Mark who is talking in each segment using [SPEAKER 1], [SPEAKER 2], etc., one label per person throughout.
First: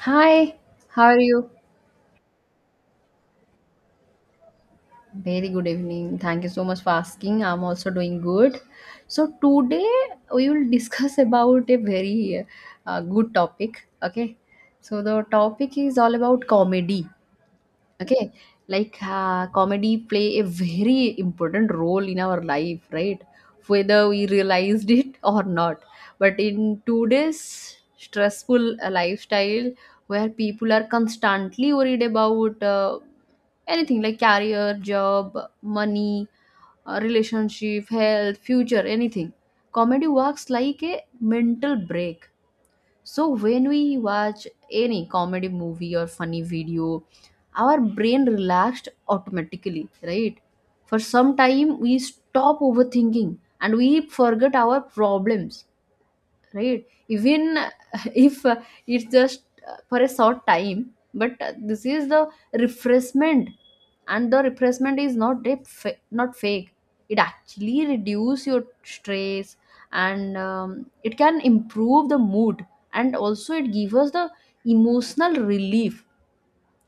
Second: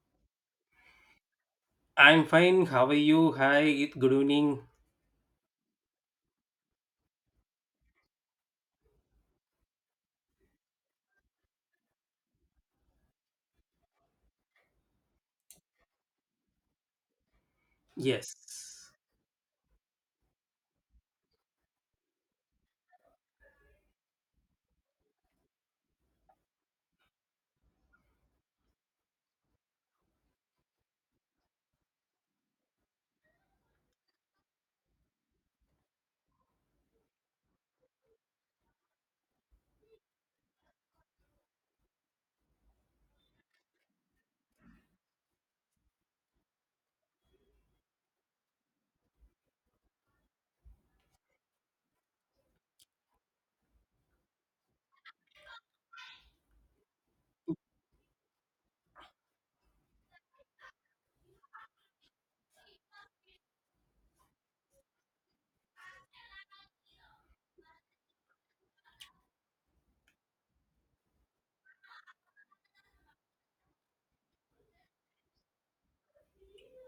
[SPEAKER 1] Hi, how are you?
[SPEAKER 2] I'm fine. How are you? Hi. Good evening.
[SPEAKER 1] Very good evening. Thank you so much for asking. I'm also doing good. So today we will discuss about a very good topic. Okay. So the topic is all about comedy. Okay,
[SPEAKER 2] Yes.
[SPEAKER 1] comedy play a very important role in our life, right? Whether we realized it or not. But in today's stressful lifestyle, where people are constantly worried about anything like career, job, money, relationship, health, future, anything, comedy works like a mental break. So when we watch any comedy movie or funny video, our brain relaxed automatically, right? For some time we stop overthinking and we forget our problems, right? Even if it's just for a short time, but this is the refreshment. And the refreshment is not a fa- not fake, it actually reduce your stress. And it can improve the mood, and also it gives us the emotional relief.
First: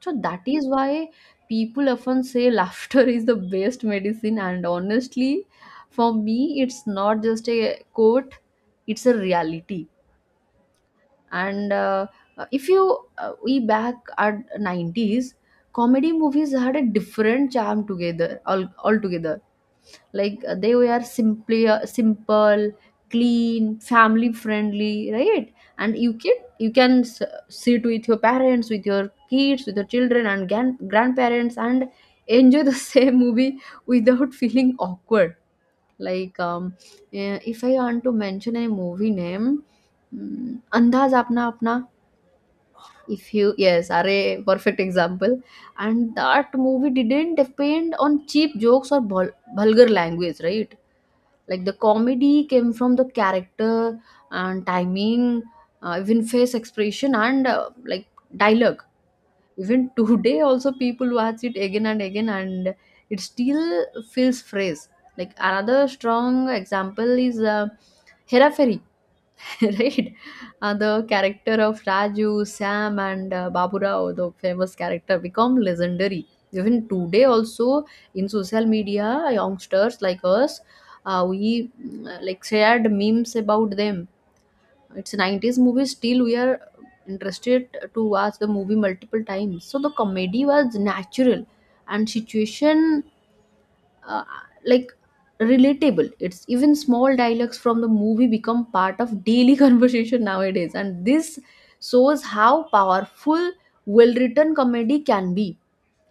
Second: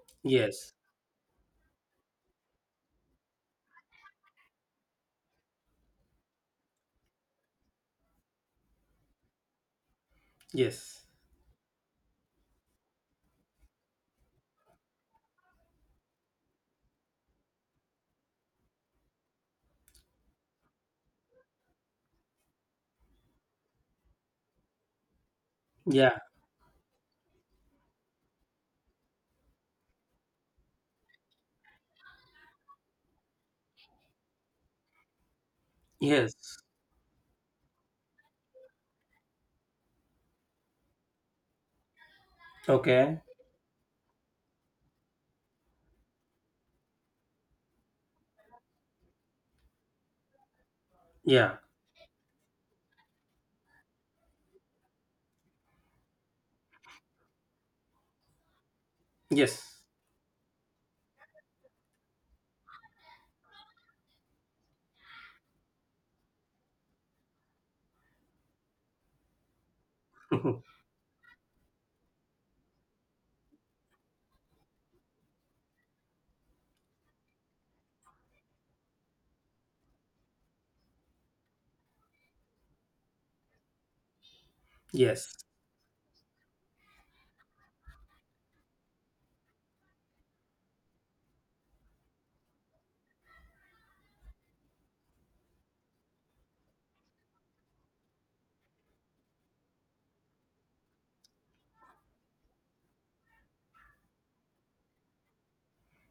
[SPEAKER 1] So that is
[SPEAKER 2] Yes.
[SPEAKER 1] why people often say laughter is the best medicine, and honestly for me it's not just a quote, it's a reality.
[SPEAKER 2] Yes.
[SPEAKER 1] And if you we back at 90s, comedy movies had a different charm together all altogether. They were simply simple, clean, family friendly, right? And
[SPEAKER 2] Yeah.
[SPEAKER 1] sit with your parents, with your kids, with your children and grandparents, and enjoy the same movie without feeling awkward. like
[SPEAKER 2] Yes.
[SPEAKER 1] um, if I want to mention a movie name, mm, Andaz Apna Apna,
[SPEAKER 2] Okay.
[SPEAKER 1] if you yes, are a perfect example. And that movie didn't depend on cheap jokes or vulgar language, right?
[SPEAKER 2] Yeah.
[SPEAKER 1] Like the comedy came from the character and timing, even face expression and dialogue.
[SPEAKER 2] Yes.
[SPEAKER 1] Even today, also, people watch it again and again, and it still feels fresh. Like another strong example is Hera Fairy, right? The character of Raju, Sam, and Baburao, the famous character, become legendary. Even today, also, in social media, youngsters like us, we mm, like shared memes about them. It's
[SPEAKER 2] Yes.
[SPEAKER 1] 90s movie, still we are interested to watch the movie multiple times. So the comedy was natural and situation, uh, like relatable. It's even small dialogues from the movie become part of daily conversation nowadays, and this shows how powerful well written comedy can be.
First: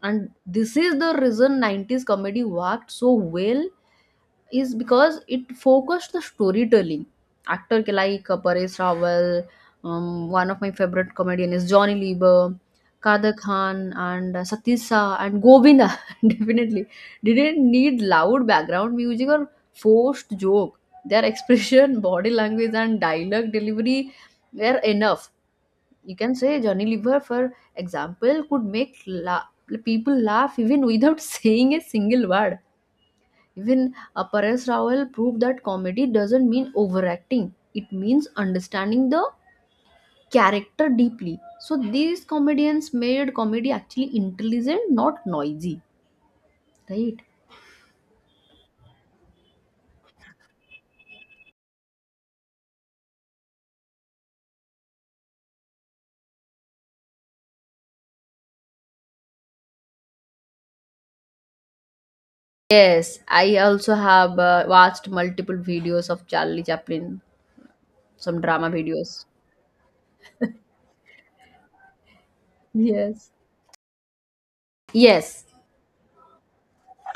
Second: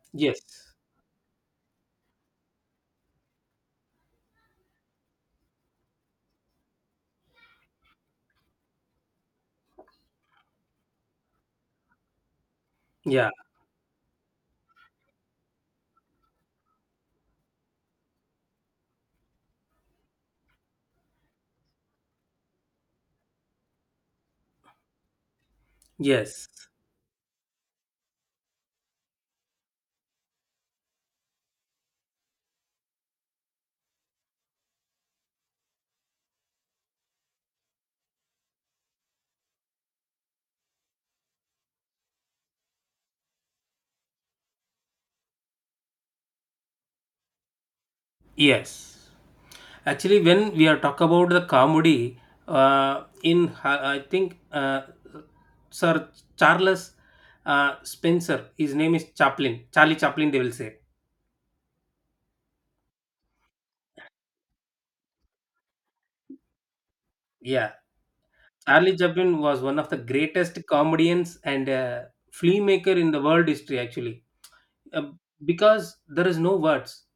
[SPEAKER 1] And
[SPEAKER 2] Yes.
[SPEAKER 1] this is the reason 90s comedy worked so well is because it focused the storytelling. Actor ke like Paresh Rawal, one of my favorite comedian is Johnny Lieber,
[SPEAKER 2] Yeah.
[SPEAKER 1] Kader Khan, and Satyajit Shah and Govinda definitely didn't need loud background music or forced joke. Their expression, body language, and dialogue delivery were enough. You can
[SPEAKER 2] Yes.
[SPEAKER 1] say Johnny Lieber, for example, could make people laugh even without saying a single word. Even Paresh Rawal proved that comedy doesn't mean overacting. It means understanding the character deeply. So these comedians made comedy actually intelligent, not noisy, right?
[SPEAKER 2] Yes. Actually, when we are talk about the comedy, I think Sir Charles Spencer, his name is Chaplin, Charlie Chaplin. They will say.
[SPEAKER 1] Yes, I also have watched multiple videos of Charlie Chaplin,
[SPEAKER 2] Yeah.
[SPEAKER 1] some drama
[SPEAKER 2] Charlie
[SPEAKER 1] videos.
[SPEAKER 2] Chaplin was one of the greatest comedians and filmmaker in the
[SPEAKER 1] Yes.
[SPEAKER 2] world history, actually, uh,
[SPEAKER 1] Yes,
[SPEAKER 2] because there is no words.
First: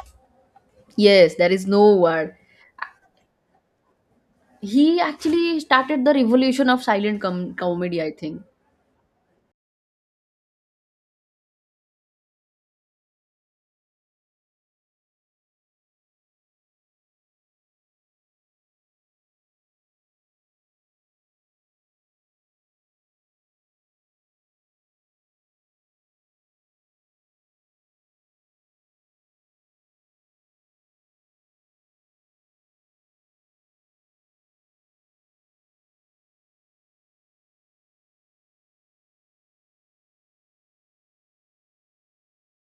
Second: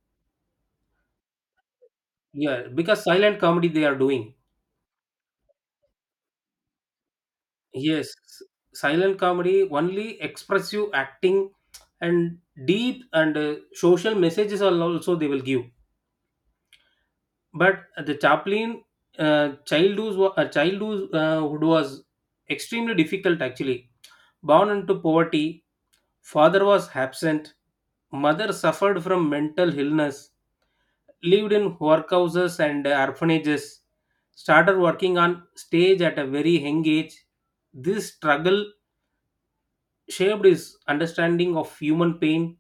[SPEAKER 1] yes, there is no word.
[SPEAKER 2] Yeah, because silent comedy they are doing.
[SPEAKER 1] He actually started the revolution of silent com comedy, I
[SPEAKER 2] Yes,
[SPEAKER 1] think.
[SPEAKER 2] silent comedy only expressive acting and deep and social messages are also they will give. But the Chaplin childhood, childhood was extremely difficult actually. Born into poverty, father was absent. Mother suffered from mental illness, lived in workhouses and orphanages, started working on stage at a very young age. This struggle shaped his understanding of human pain,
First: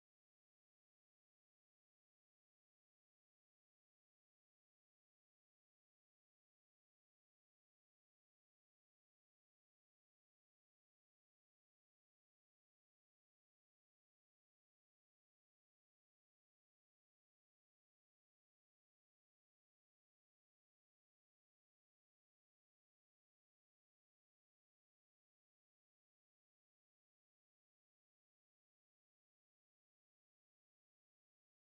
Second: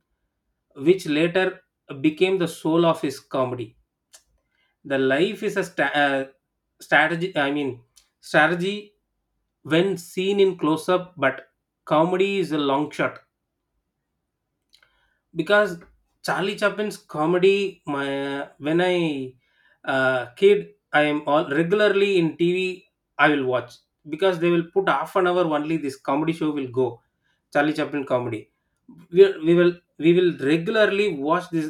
[SPEAKER 2] which later became the soul of his comedy. The life is a strategy, I mean, strategy when seen in close up, but comedy is a long shot. Because Charlie Chaplin's comedy, my when I, kid, I am all regularly in TV, I will watch, because they will put half an hour only, this comedy show will go. Charlie Chaplin comedy, we will regularly watch this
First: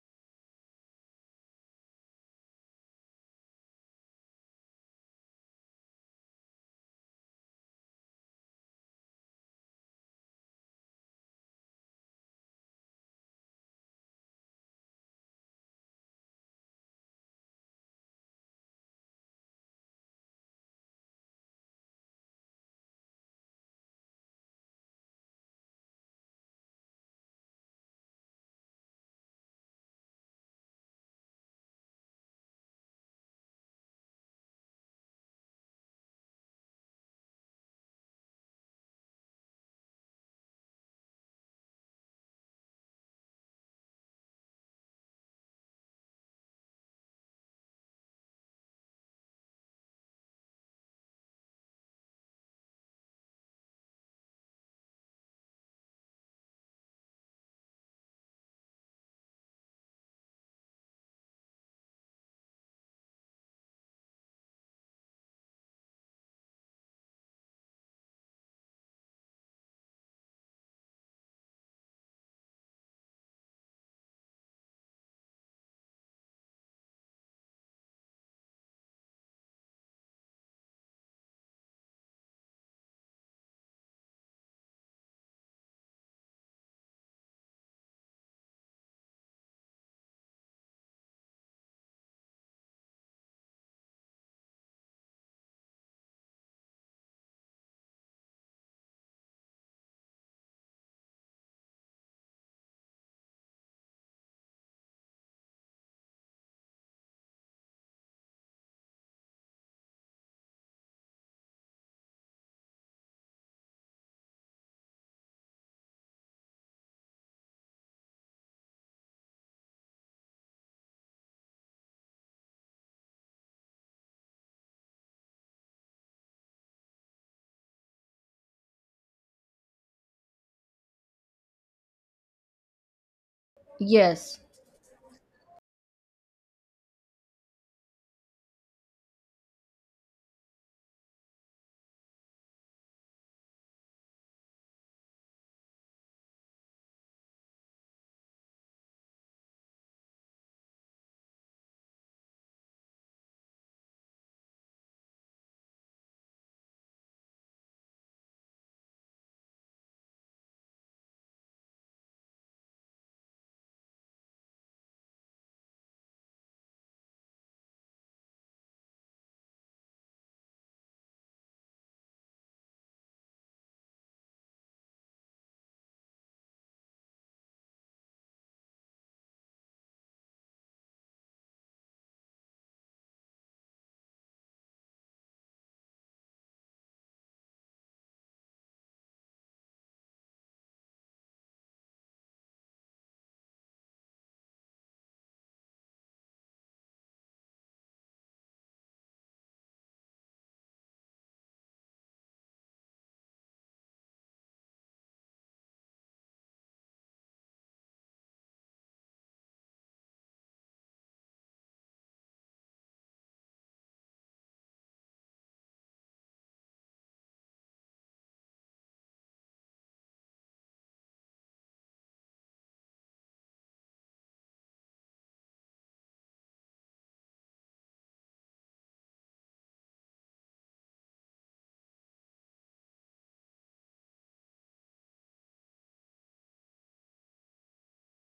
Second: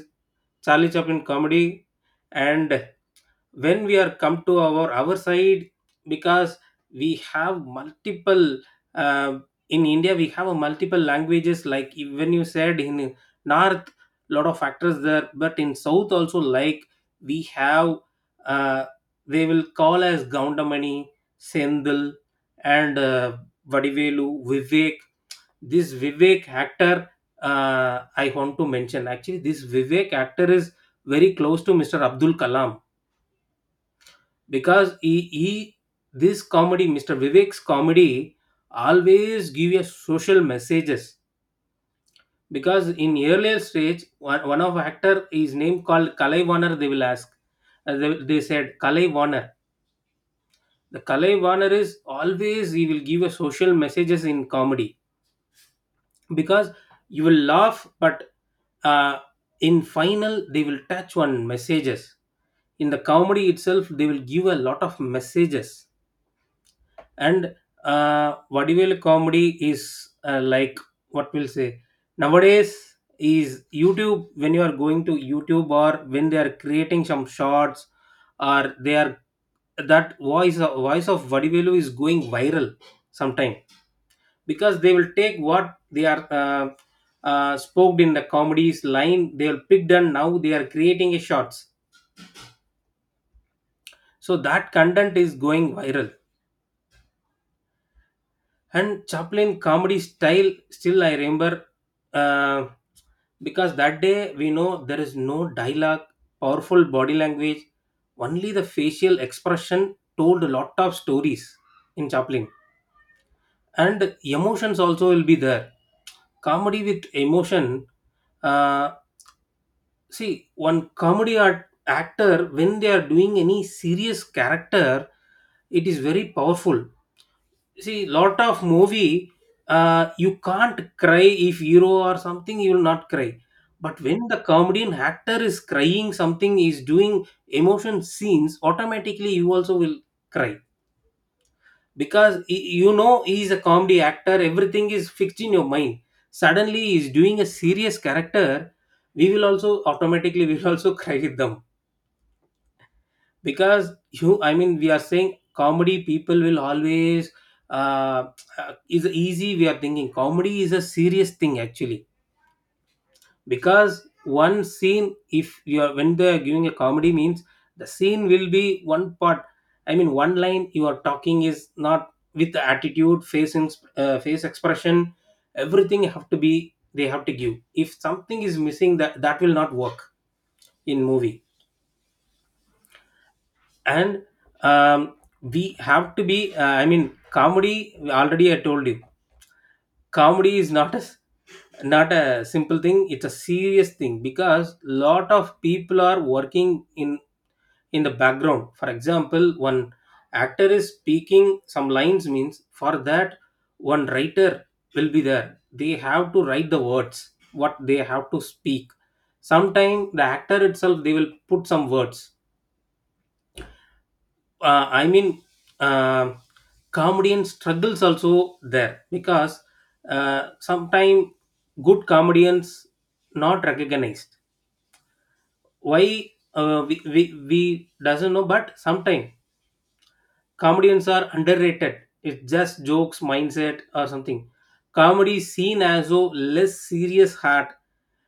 [SPEAKER 2] Charlie Chaplin comedy. And when we are come to our side, because we have multiple, uh, in India we have a multiple languages, like even you said in north, lot of factors there, but in south also, like we have, uh, they will call as Gaundamani, Sendil, and Vadivelu, Vivek. This Vivek actor, uh, I want to mention actually, this Vivek actor is very close to Mr. Abdul Kalam. Because he this comedy, Mr. Vivek's comedy always give a social messages, because in earlier stage, one of actor is name called Kalai Warner, they will ask. They said Kalai Warner, the Kalai Warner is always, he will give a social messages in comedy, because you will laugh, but uh, in final they will touch on messages, in the comedy itself they will give a lot of messages. And vaudeville comedy is, like what we'll say nowadays is YouTube, when you are going to YouTube or when they are creating some shots, or they are, that voice of vaudeville is going viral sometime, because they will take what they are spoke in the comedies line, they will pick and now they are creating a shots, so that content is going viral. And Chaplin comedy style still I remember, uh, because that day we know there is no dialogue, powerful body language, only the facial expression told a lot of stories in Chaplin, and emotions also will be there. Comedy with emotion. Uh, see, one comedy art actor when they are doing any serious character, it is very powerful. See lot of movie, you can't cry if hero or something, you will not cry, but when the
[SPEAKER 1] Yes,
[SPEAKER 2] comedian actor is crying, something is doing emotion scenes, automatically you also will cry, because you know he is a comedy actor, everything is fixed in your mind. Suddenly he is doing a serious character, we will also automatically we will also cry with them. Because you I mean we are saying comedy people will always uh, is easy, we are thinking comedy is a serious thing actually, because one scene if you are when they are giving a comedy means, the scene will be one part, I mean one line you are talking is not with the attitude, face expression, everything have to be they have to give, if something is missing, that will not work in movie. And um, we have to be, I mean comedy, already I told you, comedy is not a simple thing, it's a serious thing, because lot of people are working in the background. For example, one actor is speaking some lines means, for that one writer will be there, they have to write the words what they have to speak, sometime the actor itself they will put some words, I mean, uh, comedian struggles also there, because sometimes good comedians not recognized. Why we doesn't know, but sometimes comedians are underrated. It's just jokes, mindset, or something. Comedy is seen as a less serious heart.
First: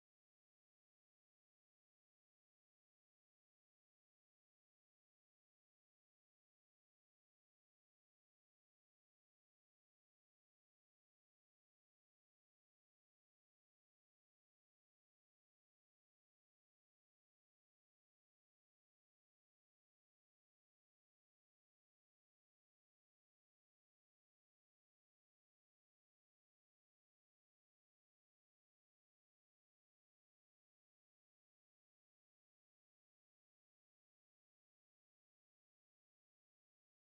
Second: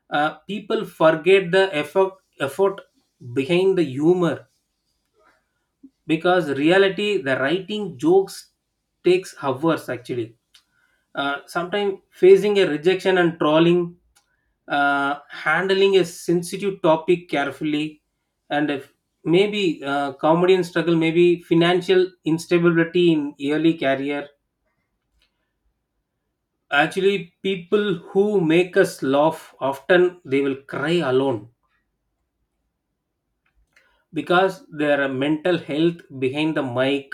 [SPEAKER 2] People forget the effort behind the humor, because reality the writing jokes takes hours actually, sometimes facing a rejection and trolling, handling a sensitive topic carefully, and if maybe comedy and struggle, maybe financial instability in early career. Actually, people who make us laugh often they will cry alone, because their mental health behind the mic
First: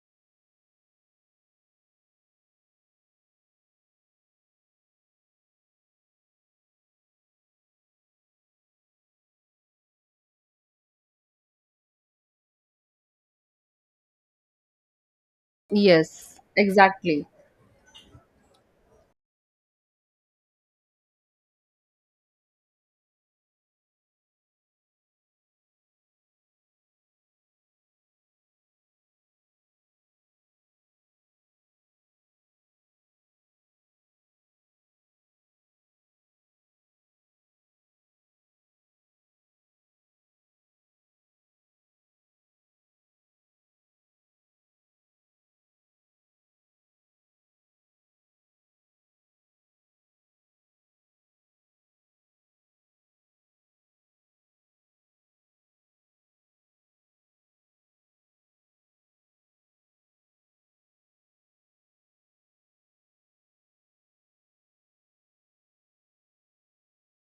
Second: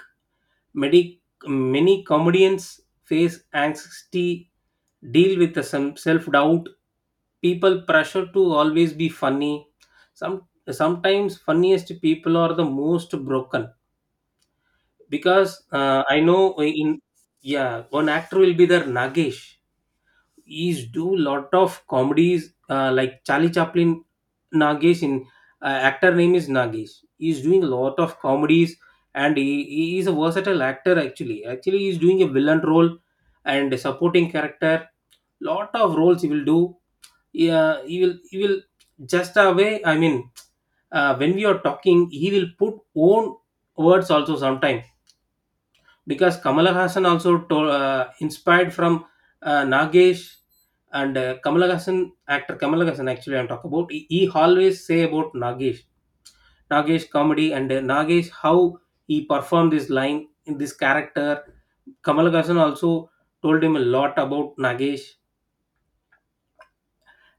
[SPEAKER 2] medic, many comedians face anxiety, deal with the some self-doubt, people pressure to always be funny. Some sometimes funniest people are the most broken, because I
[SPEAKER 1] yes,
[SPEAKER 2] know in,
[SPEAKER 1] exactly.
[SPEAKER 2] yeah, one actor will be there, Nagesh. He's do lot of comedies like Charlie Chaplin, Nagesh in, actor name is Nagesh. He's doing a lot of comedies, and he is a versatile actor actually. Actually, he's doing a villain role and a supporting character. Lot of roles he will do. Yeah, he will just away. I mean, when we are talking, he will put own words also sometimes, because Kamala Hassan also told, inspired from Nagesh. And Kamala Hassan actor, Kamala Hassan actually I'm talking about. He always say about Nagesh. Nagesh comedy, and Nagesh how he performed this line in this character, Kamala Hassan also told him a lot about Nagesh.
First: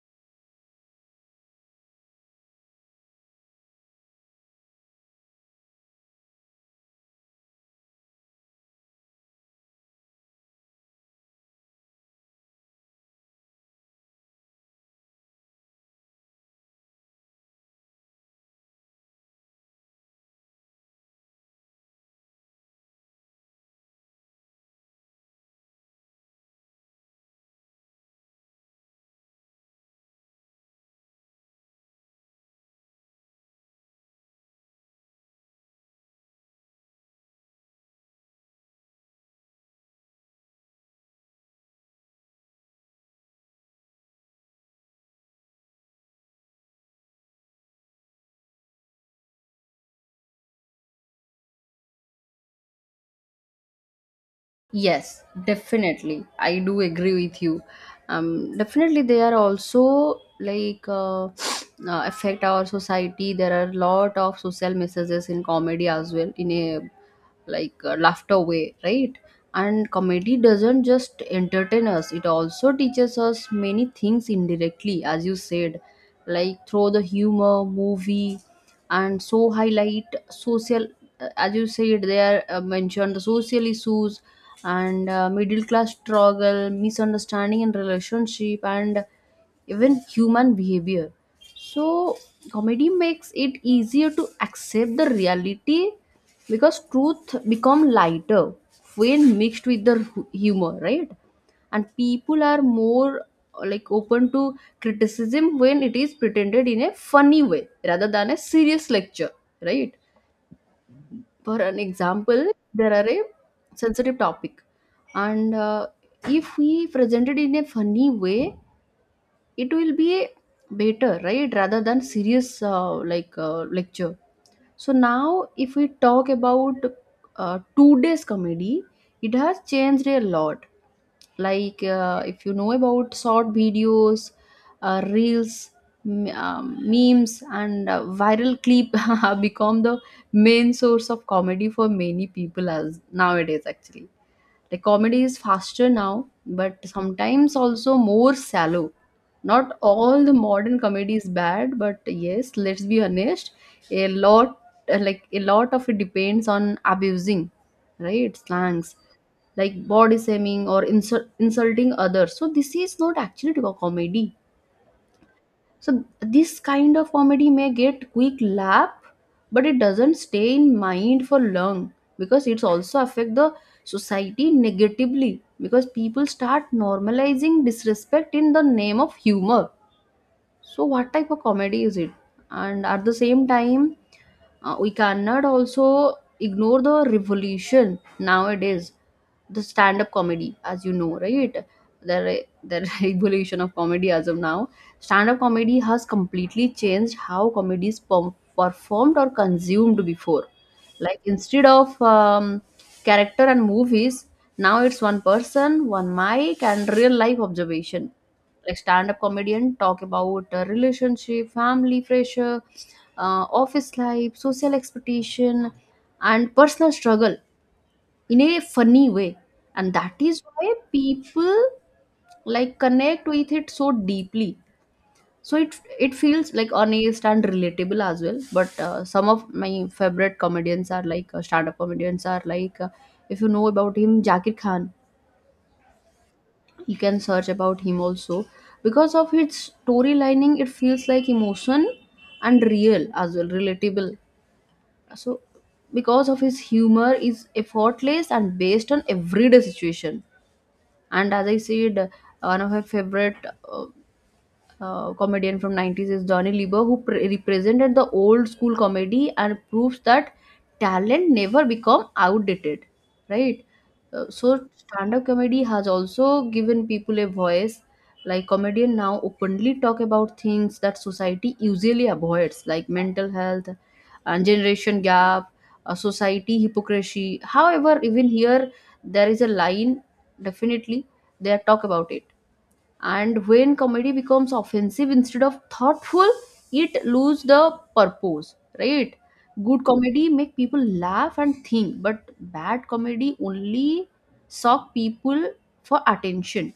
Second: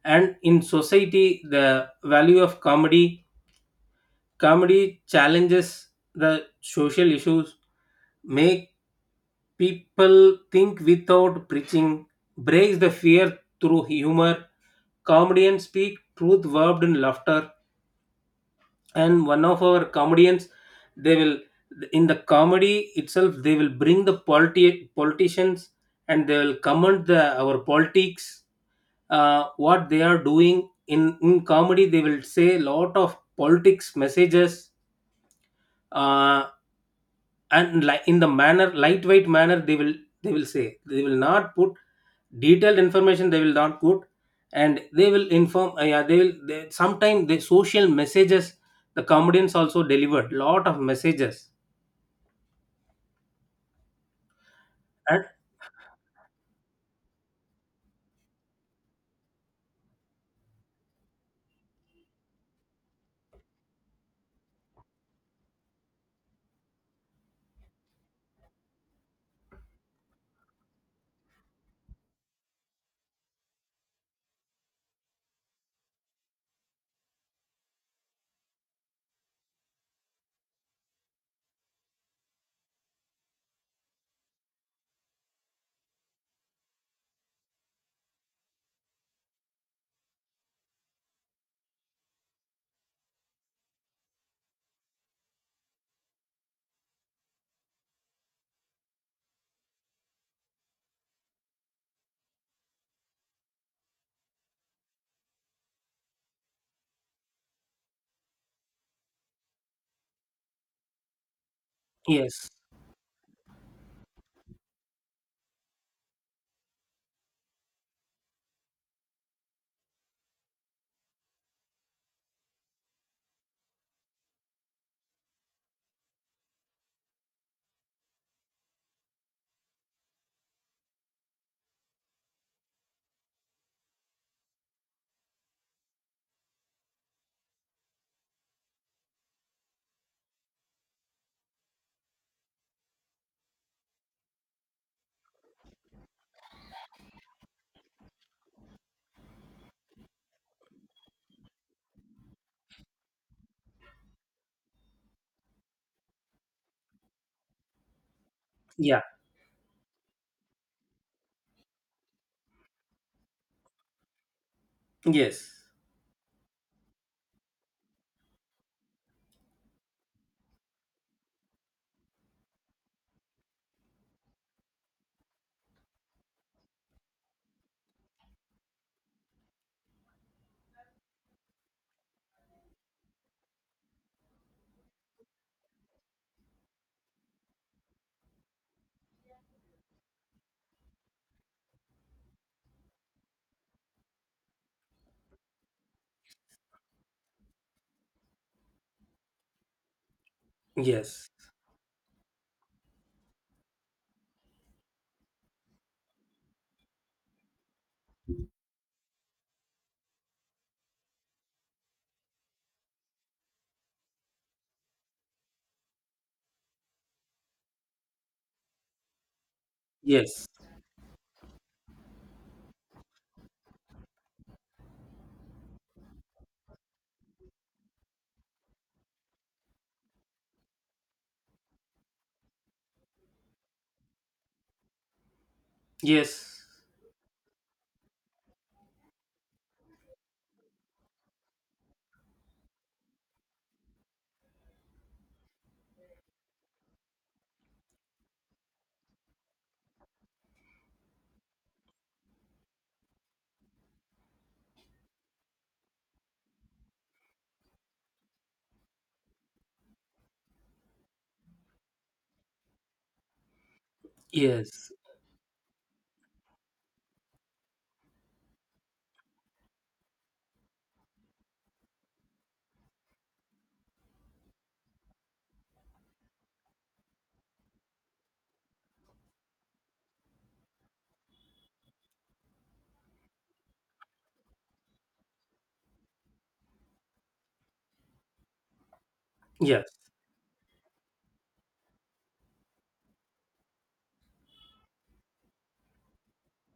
[SPEAKER 2] And in society, the value of comedy. Comedy challenges the social issues, make people think without preaching, breaks the fear through humor. Comedians speak truth verbed in laughter, and one of our comedians, they will in the comedy itself, they will bring the politicians, and they will comment the our politics, what they are doing in comedy. They will say lot of politics messages. Uh, and like in the manner lightweight manner, they will say they will not put detailed information they will not put, and they will inform, yeah they will they, sometimes the social messages the comedians also delivered lot of messages.
[SPEAKER 1] Yes,
[SPEAKER 2] And
[SPEAKER 1] definitely. I do agree with you. Definitely, they are also affect our society. There are a lot of social messages in comedy as well, in a laughter way, right? And comedy doesn't just entertain us; it also teaches us many things indirectly, as you said, like through the humor movie, and so highlight social, as you said, they are mentioned the social issues and middle class struggle, misunderstanding in relationship, and even human behavior. So comedy makes it easier to accept the reality, because truth become lighter when mixed with the humor, right? And people are more open to criticism when it is pretended in a funny way rather than a serious lecture, right? For an example,
[SPEAKER 2] yes,
[SPEAKER 1] there are a sensitive topic, and if we present it in a funny way, it will be better, right, rather than serious lecture. So now if we talk about today's comedy, it has changed a lot. If you know about short videos, reels, memes, and viral clip have become the main source of comedy for many people as nowadays, actually. Like comedy is faster now, but sometimes also more shallow. Not all the modern comedy is bad, but yes, let's be honest, a lot a lot of it depends on abusing, right? Slangs,
[SPEAKER 2] yeah,
[SPEAKER 1] like body shaming or insulting others. So this is not actually to a comedy.
[SPEAKER 2] yes,
[SPEAKER 1] So this kind of comedy may get quick laugh, but it doesn't stay in mind for long, because it's also affect the society negatively, because people start normalizing disrespect in the name of humor. So what type of comedy is it? And at the same time, we cannot also ignore the revolution nowadays, the stand up comedy, as you know, right? The revolution of comedy as of now. Stand up comedy has completely changed how comedy is performed or consumed before. Like
[SPEAKER 2] yes,
[SPEAKER 1] instead of character and movies, now it's one person, one mic, and real life observation. Like stand-up comedian talk about relationship, family pressure, office life, social expectation, and personal struggle in a funny way. And that is
[SPEAKER 2] yes,
[SPEAKER 1] why people like connect with it so deeply. So it feels like honest and relatable as well. But some of my favorite comedians are stand-up comedians are if you know about him, Jakir Khan.
[SPEAKER 2] yes,
[SPEAKER 1] You can search about him also, because of its storylining, it feels like emotion and real as well, relatable. So because of his humor is effortless and based on everyday situation. And as I said, one of my favorite uh, comedian from 90s is Johnny Lieber, who represented the old school comedy and proves that talent never become outdated, right? So
[SPEAKER 2] yes,
[SPEAKER 1] stand up comedy has also given people a voice. Like comedian now openly talk about things that society usually avoids, like mental health and generation gap, society hypocrisy. However, even here, there is a line. Definitely they talk about it, and when comedy becomes offensive instead of thoughtful, it loses the purpose, right?
[SPEAKER 2] yeah.
[SPEAKER 1] Good comedy make people laugh and think, but bad comedy only suck people for attention.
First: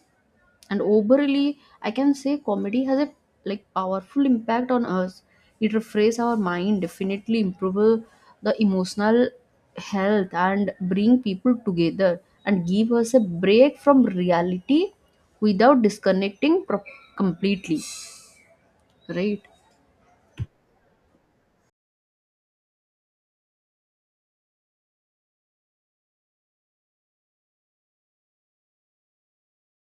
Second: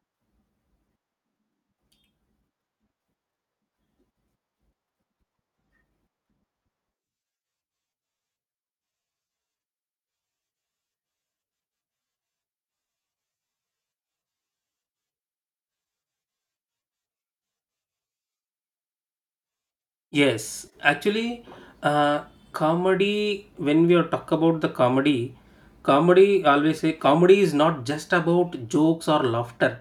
[SPEAKER 1] And overly I can say comedy has a like powerful impact on us. It refresh our mind, definitely improve the emotional health, and bring people together, and give us a break from reality without completely, right?
[SPEAKER 2] Yes, actually, uh, comedy, when we are talk about the comedy, comedy, always say comedy is not just about jokes or laughter.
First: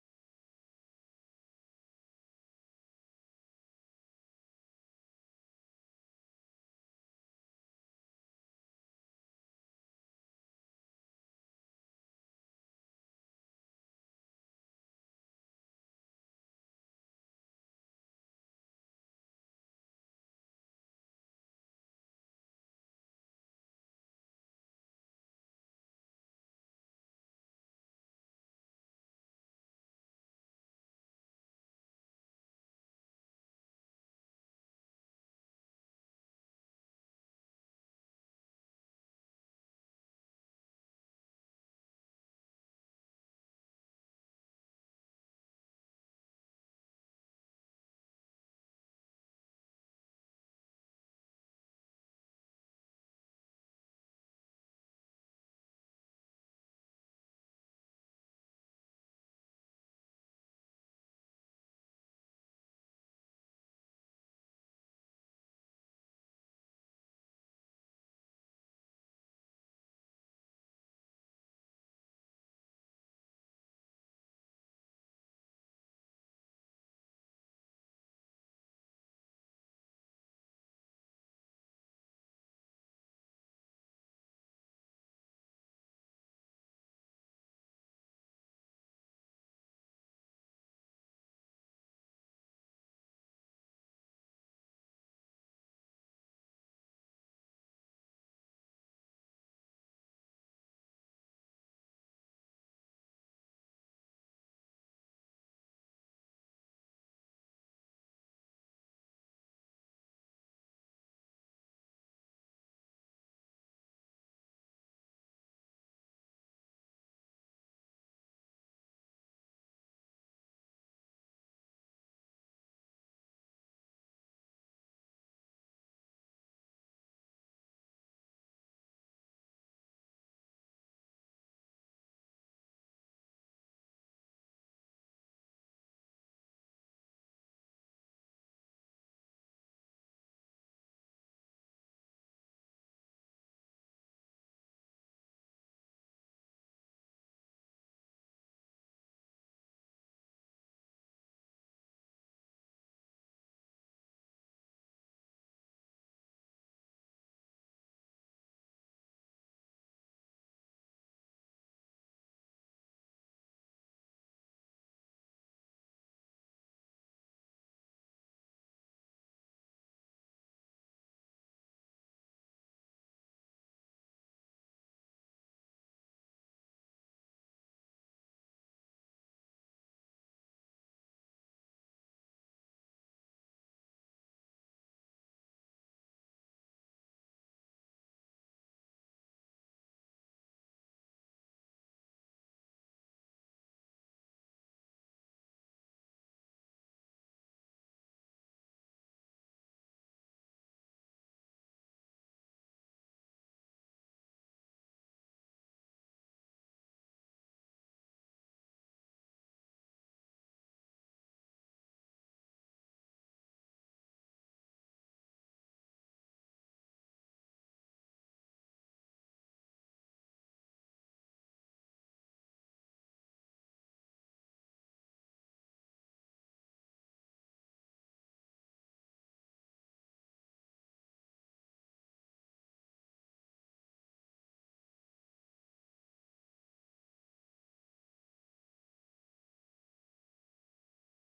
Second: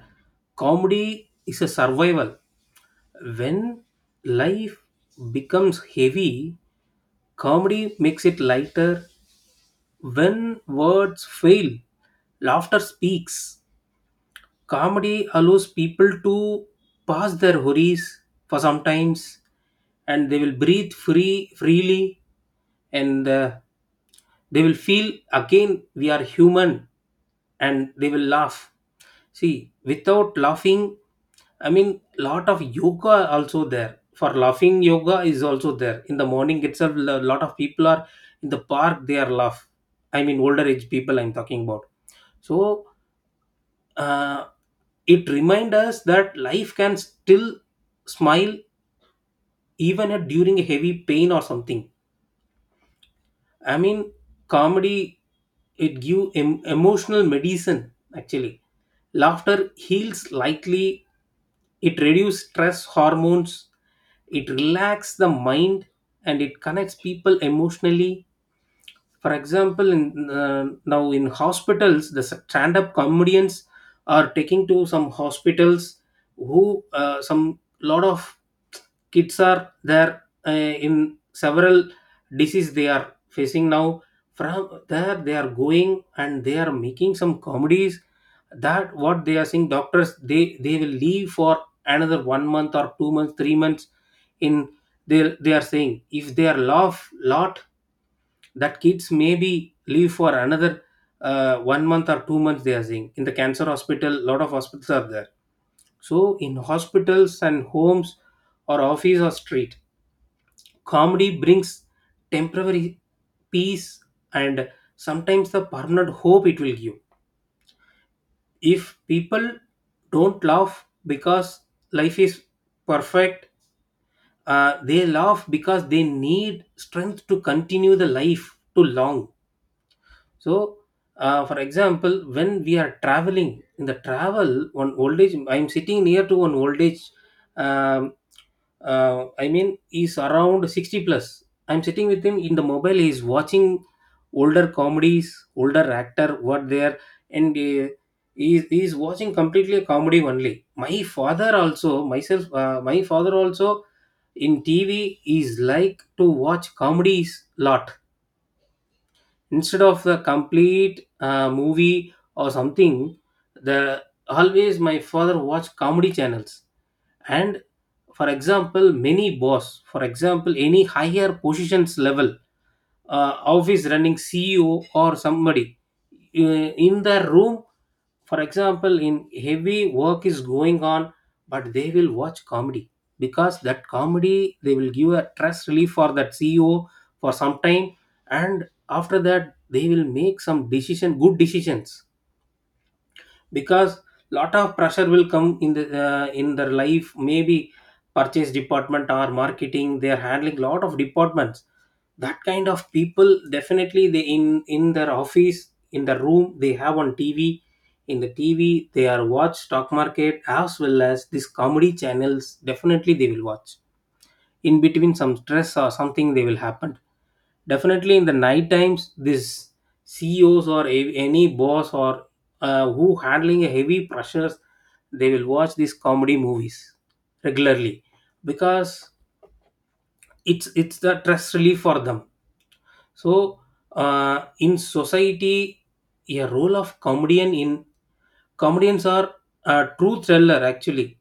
[SPEAKER 2] Comedy is a survival. When life becomes heavy, comedy makes it lighter. When words fail, laughter speaks. Comedy allows people to pass their worries for some times, and they will breathe freely, and they will feel again we are human, and they will laugh. See, without laughing, I mean, lot of yoga also there. For laughing, yoga is also there. In the morning itself, a lot of people are in the park. They are laugh. I mean, older age people. I'm talking about. So, uh, it reminds us that life can still smile, even at during a heavy pain or something, I mean comedy, it give emotional medicine actually, laughter heals lightly, it reduces stress hormones, it relax the mind, and it connects people emotionally. For example, in, now in hospitals, the stand up comedians are taking to some hospitals, who, some lot of kids are there, in several disease they are facing now, from there they are going and they are making some comedies, that what they are seeing, doctors they will leave for another 1 month or 2 months 3 months, in, they are saying if they are laugh lot, that kids maybe leave for another 1 month or 2 months, they are saying, in the cancer hospital lot of hospitals are there. So in hospitals and homes or office or street, comedy brings temporary peace, and sometimes the permanent hope it will give. If people don't laugh because life is perfect, they laugh because they need strength to continue the life too long. So, for example, when we are traveling in the travel, one old age, I'm sitting near to one old age. Um, I mean, he's around 60 plus. I'm sitting with him in the mobile. He's watching older comedies, older actor, what there, and he's watching completely a comedy only. My father also, myself, my father also in TV is like to watch comedies lot, instead of the complete movie or something, the always my father watch comedy channels. And for example, many boss, for example any higher positions level, office running CEO or somebody, in the room. For example, in heavy work is going on, but they will watch comedy because that comedy they will give a stress relief for that CEO for some time, and after that they will make some decision, good decisions because lot of pressure will come in the in their life maybe purchase department or marketing they are handling lot of departments. That kind of people definitely they in their office in the room they have on tv. In the tv they are watch stock market as well as these comedy channels definitely they will watch. In between some stress or something they will happen definitely in the night times this ceos or any boss or who handling a heavy pressures they will watch these comedy movies regularly because it's the stress relief for them. So, in society, a role of comedian in comedians are a truth teller. Actually,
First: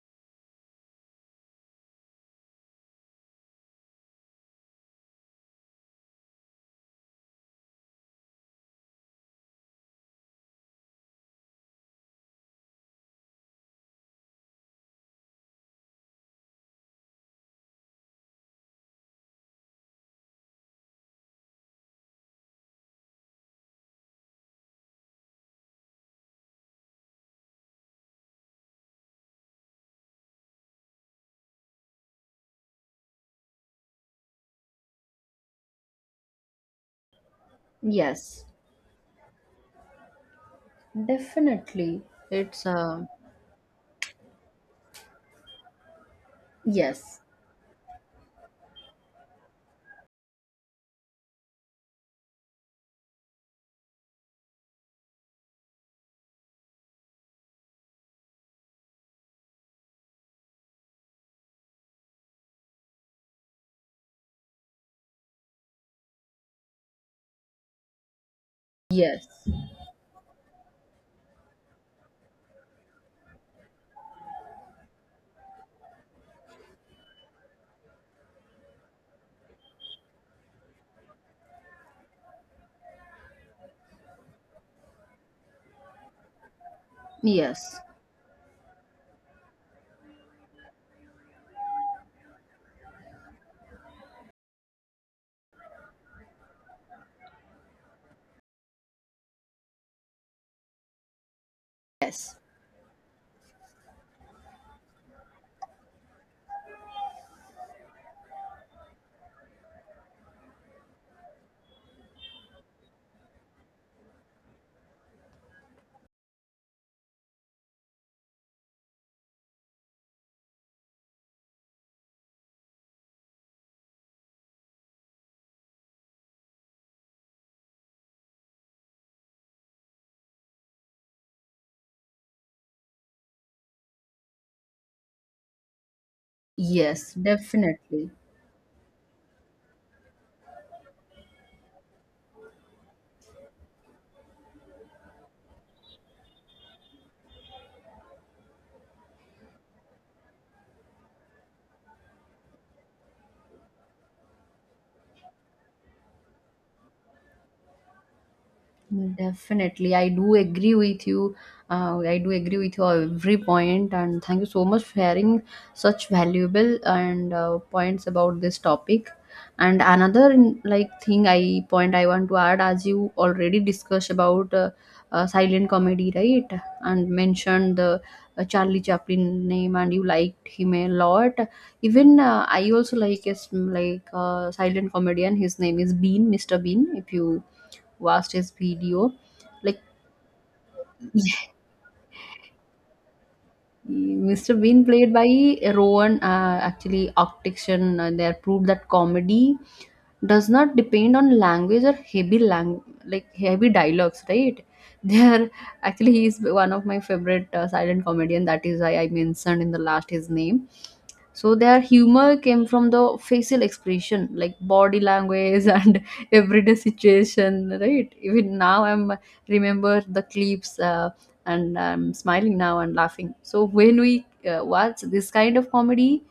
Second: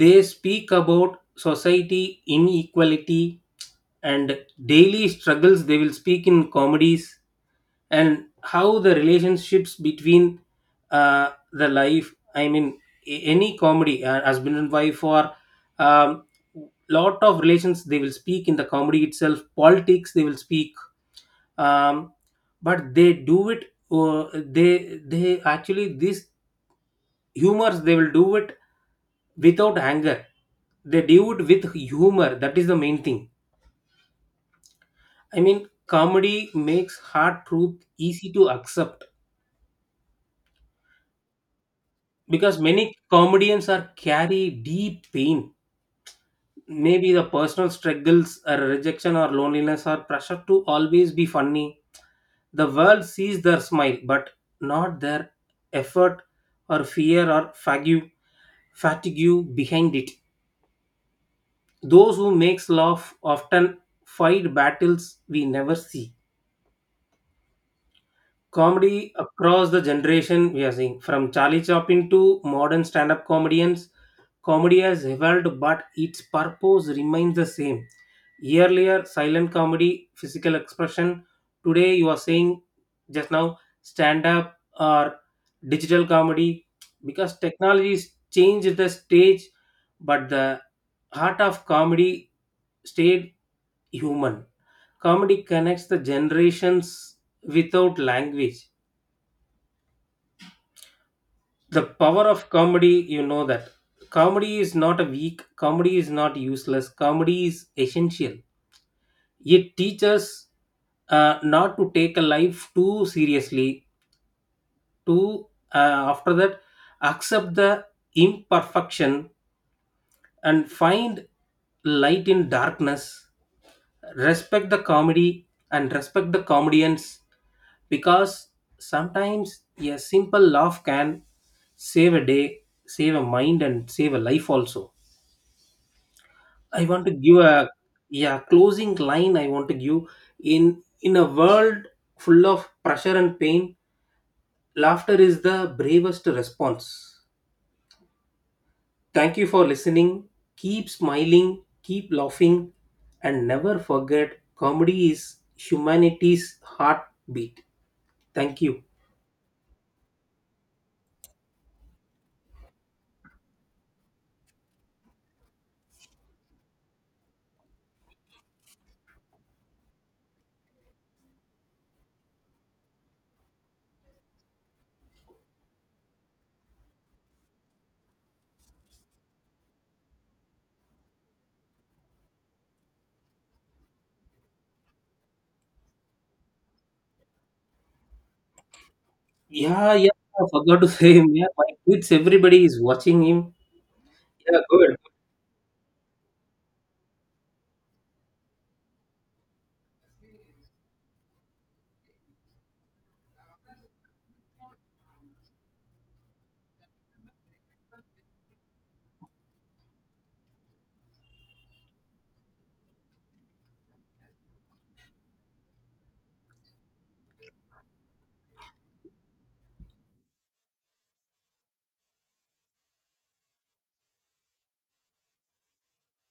[SPEAKER 2] they speak about society inequality and daily struggles. They will speak in comedies and how the relationships between the life. I mean, any comedy, husband and wife, or um, lot of relations. They will speak in the comedy itself. Politics. They will speak, um, but they do it, they actually these humors they will do it without anger. They do it with humor, that is the main thing. I mean comedy makes hard truth easy
[SPEAKER 1] Yes,
[SPEAKER 2] to accept
[SPEAKER 1] definitely.
[SPEAKER 2] because
[SPEAKER 1] It's
[SPEAKER 2] many comedians are carry deep pain, maybe
[SPEAKER 1] yes,
[SPEAKER 2] the personal struggles or rejection or loneliness or pressure to always be funny. The world sees their smile but not their effort or fear or fatigue behind it. Those who makes laugh often fight battles we never see. Comedy
[SPEAKER 1] yes,
[SPEAKER 2] across the generation we are seeing from Charlie Chaplin to modern stand-up comedians. Comedy has evolved, but its purpose remains the same. Earlier, silent comedy, physical expression. Today, you are saying just now, stand up or digital comedy because
[SPEAKER 1] yes,
[SPEAKER 2] technology has changed the stage, but the heart of comedy stayed human. Comedy connects the generations without language. The power
[SPEAKER 1] yes,
[SPEAKER 2] of comedy, you know that comedy is not a weak, comedy is not useless, comedy is essential. It teaches not to take a life too seriously, to, after that, accept the imperfection and find light in darkness. Respect the comedy and respect the comedians, because sometimes a simple laugh can save a day, save a mind and save a life also. I want to
[SPEAKER 1] yes,
[SPEAKER 2] give a,
[SPEAKER 1] definitely.
[SPEAKER 2] yeah, closing line I want to give. In a world full of pressure and pain, laughter is the bravest response. Thank you for listening. Keep smiling, keep laughing, and never forget comedy is humanity's heartbeat. Thank you.
[SPEAKER 1] Definitely, I do agree with you. I do agree with your every point, and thank you so much for sharing such valuable and points about this topic. And another like thing I point I want to add, as you already discussed about silent comedy, right? And mentioned the Charlie Chaplin name, and you liked him a lot. Even I also like a silent comedian. His name is Bean, Mr. Bean. If you vastest video. Like
[SPEAKER 2] Yeah, yeah, I forgot to say him. Yeah, my kids, everybody is watching him.
[SPEAKER 1] Mr.
[SPEAKER 2] Yeah,
[SPEAKER 1] Bean,
[SPEAKER 2] good.
[SPEAKER 1] played by Rowan, actually Octiction, there proved that comedy does not depend on language or heavy lang like heavy dialogues, right? There, actually, he is one of my favorite silent comedian. That is why I mentioned in the last his name. So their humor came from the facial expression, like body language and everyday situation, right? Even now, I'm remember the clips. And I'm smiling now and laughing. So when we watch this kind of comedy,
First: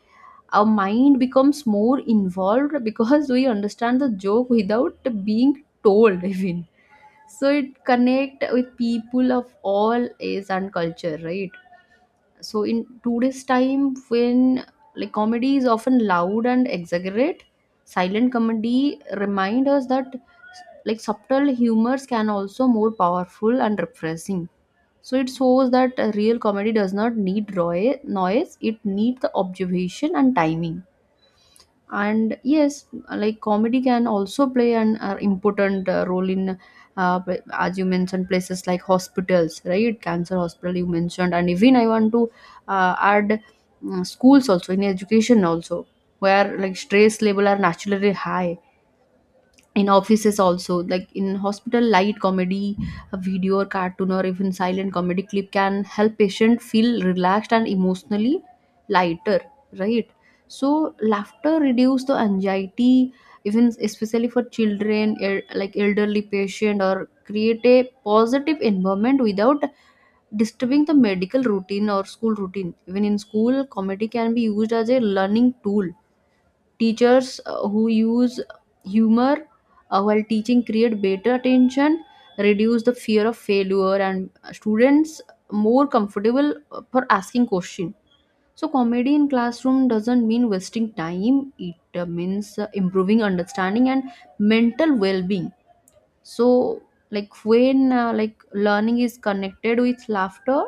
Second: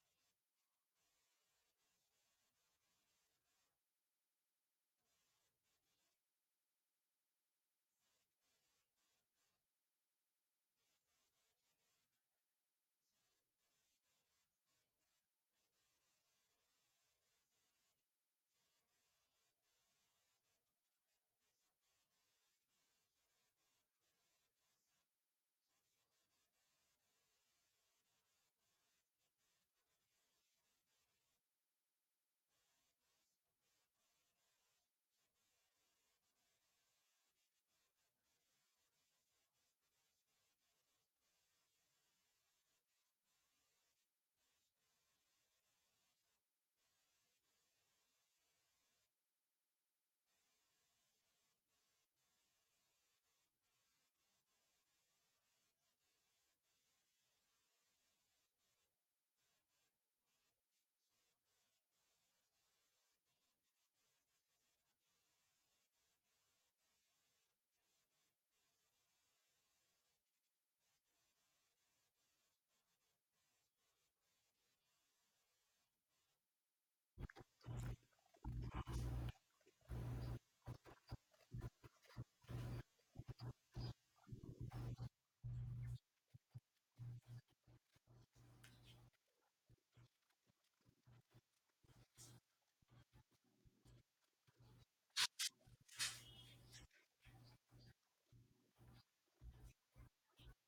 [SPEAKER 1] our mind becomes more involved because we understand the joke without being told even. So it connect with people of all age and culture, right? So in today's time, when like comedy is often loud and exaggerate, silent comedy remind us that like subtle humors can also more powerful and refreshing. So it shows that a real comedy does not need raw noise, it needs the observation and timing. And yes, like comedy can also play an important role in, as you mentioned, places like hospitals, right? Cancer hospital you mentioned, and even I want to add schools also, in education also, where like stress level are naturally high, in offices also, like in hospital, light comedy, a video or cartoon or even silent comedy clip can help patient feel relaxed and emotionally lighter, right? So laughter reduce the anxiety, even especially for children, elderly patient, or create a positive environment without disturbing the medical routine or school routine. Even in school, comedy can be used as a learning tool. Teachers who use humor while teaching create better attention, reduce the fear of failure, and students more comfortable for asking question. So comedy in classroom doesn't mean wasting time, it means improving understanding and mental well-being. So like when learning is connected with laughter,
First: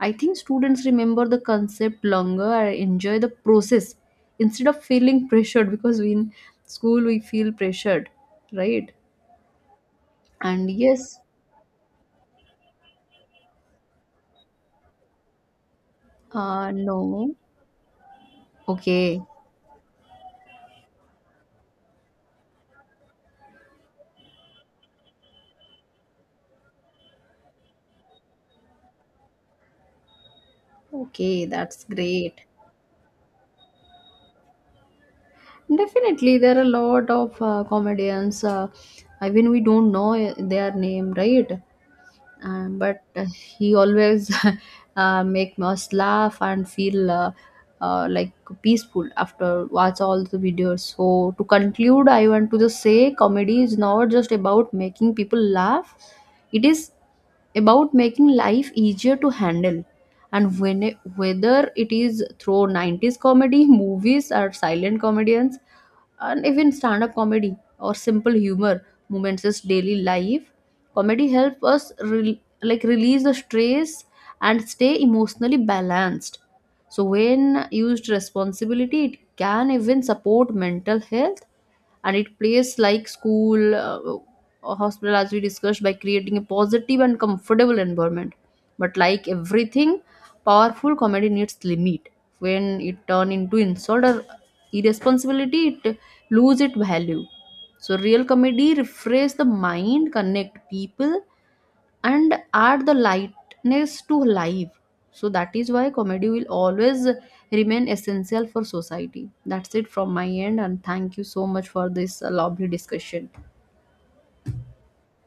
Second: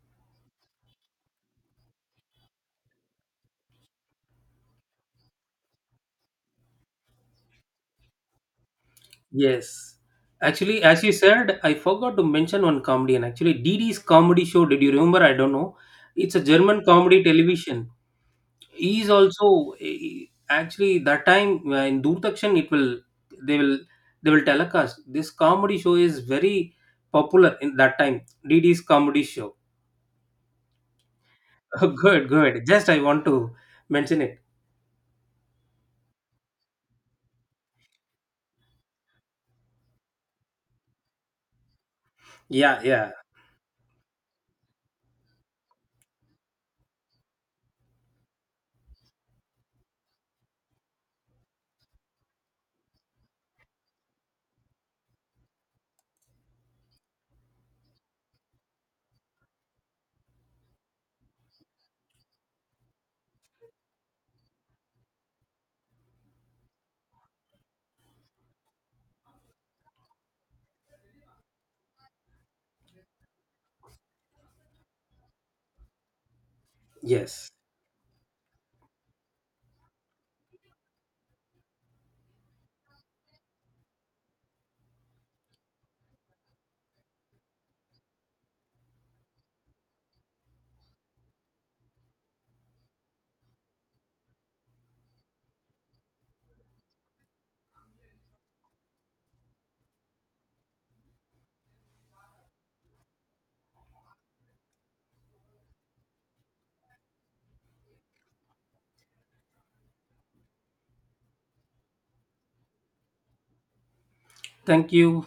[SPEAKER 1] I think students remember the concept longer and enjoy the process instead of feeling pressured, because we in school we feel pressured, right?
[SPEAKER 2] Yes.
[SPEAKER 1] And
[SPEAKER 2] Actually, as you
[SPEAKER 1] yes,
[SPEAKER 2] said, I forgot to mention one comedian. Actually, DD's comedy show, did you remember? I don't know. It's a German comedy
[SPEAKER 1] no,
[SPEAKER 2] television. He is
[SPEAKER 1] okay,
[SPEAKER 2] also eh, actually that time in Doordarshan it will, they will, they will telecast. This comedy show is very popular in that time. DD's comedy show.
[SPEAKER 1] okay, that's
[SPEAKER 2] Good,
[SPEAKER 1] great.
[SPEAKER 2] good. Just I want to mention it.
[SPEAKER 1] Definitely, there are a lot of comedians. I mean, we don't know their name, right?
[SPEAKER 2] Yeah,
[SPEAKER 1] But
[SPEAKER 2] yeah.
[SPEAKER 1] he always make us laugh and feel uh, like peaceful after watch all the videos. So to conclude, I want to just say comedy is not just about making people laugh, it is about making life easier to handle. And when whether it is through 90s comedy movies or silent comedians, and even stand-up comedy or simple humor moments is daily life, comedy helps us rel release the stress and stay emotionally balanced. So
[SPEAKER 2] Yes.
[SPEAKER 1] when used responsibly, it can even support mental health, and it plays like school or hospital, as we discussed, by creating a positive and comfortable environment. But like everything, powerful comedy needs limit. When it turn into insult or irresponsibility, it lose its value. So real comedy refresh the mind, connect people, and add the lightness to life. So that is why comedy will always remain essential for society. That's it from my end, and thank you so much for this lovely discussion.
[SPEAKER 2] Thank you.